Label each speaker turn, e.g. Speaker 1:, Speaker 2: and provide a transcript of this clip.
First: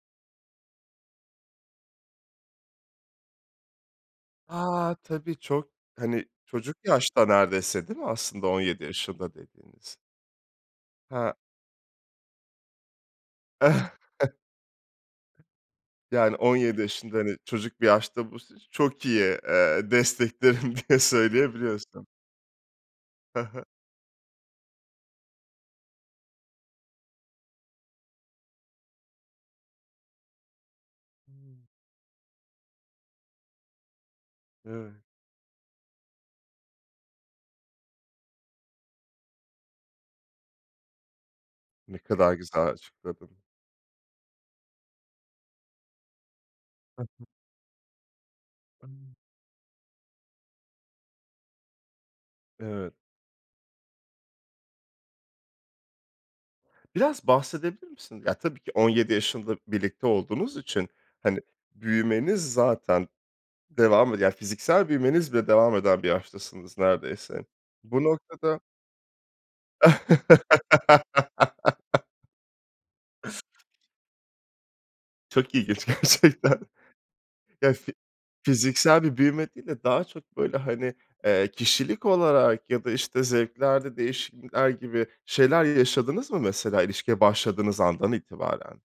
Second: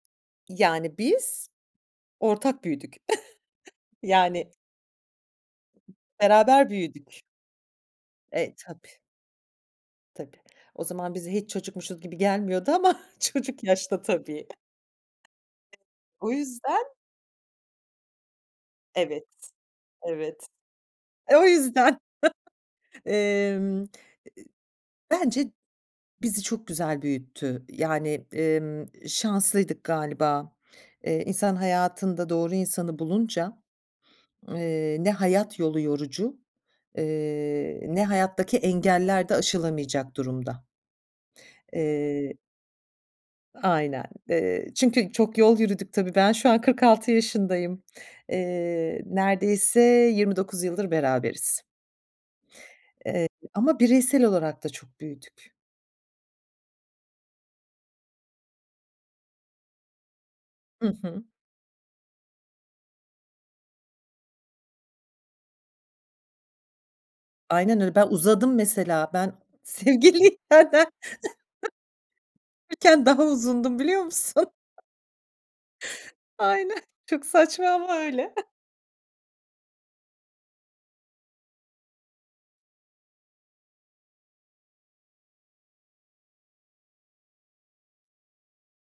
Speaker 1: Yani biz ortak büyüdük. Yani.
Speaker 2: A, tabii. Çok hani
Speaker 1: Beraber
Speaker 2: çocuk
Speaker 1: büyüdük.
Speaker 2: yaşta neredeyse değil mi? Aslında
Speaker 1: E
Speaker 2: 17
Speaker 1: tabii.
Speaker 2: yaşında dediğiniz.
Speaker 1: Tabii. O zaman bize
Speaker 2: He.
Speaker 1: hiç çocukmuşuz gibi gelmiyordu ama çocuk yaşta tabii. O
Speaker 2: Yani 17
Speaker 1: yüzden
Speaker 2: yaşında hani çocuk bir yaşta bu, s ş çok
Speaker 1: Evet.
Speaker 2: iyi, eee,
Speaker 1: Evet.
Speaker 2: desteklerim diye
Speaker 1: O yüzden,
Speaker 2: söyleyebiliyorsun. He he.
Speaker 1: emm, bence bizi çok güzel büyüttü. Yani, emm, şanslıydık galiba. Eee, insan hayatında doğru insanı bulunca, eee,
Speaker 2: Evet.
Speaker 1: ne hayat yolu yorucu, eee, ne hayattaki engeller de aşılamayacak durumda.
Speaker 2: Ne
Speaker 1: Eee
Speaker 2: kadar güzel açıkladın.
Speaker 1: Aynen. Eee, çünkü çok yol yürüdük tabii. Ben şu an kırk
Speaker 2: Hı
Speaker 1: altı
Speaker 2: hı.
Speaker 1: yaşındayım. Eee, neredeyse 29 yıldır beraberiz.
Speaker 2: Evet.
Speaker 1: Evet, ama bireysel olarak da çok büyüdük.
Speaker 2: Biraz bahsedebilir misin? Ya tabii ki 17 yaşında birlikte olduğunuz
Speaker 1: Hı
Speaker 2: için
Speaker 1: hı.
Speaker 2: hani büyümeniz zaten devam eden, yani fiziksel büyümeniz bile devam eden bir yaştasınız neredeyse.
Speaker 1: Aynen öyle.
Speaker 2: Bu
Speaker 1: Ben uzadım
Speaker 2: noktada
Speaker 1: mesela. Ben sevgiliyken [unintelligible] daha uzundum biliyor musun?
Speaker 2: Çok ilginç gerçekten.
Speaker 1: Aynen, çok saçma
Speaker 2: Ya fi
Speaker 1: ama öyle.
Speaker 2: fiziksel bir büyüme değil de daha çok böyle hani, eee ,kişilik olarak ya da işte zevklerde değişiklikler gibi şeyler yaşadınız mı mesela ilişkiye başladığınız andan itibaren?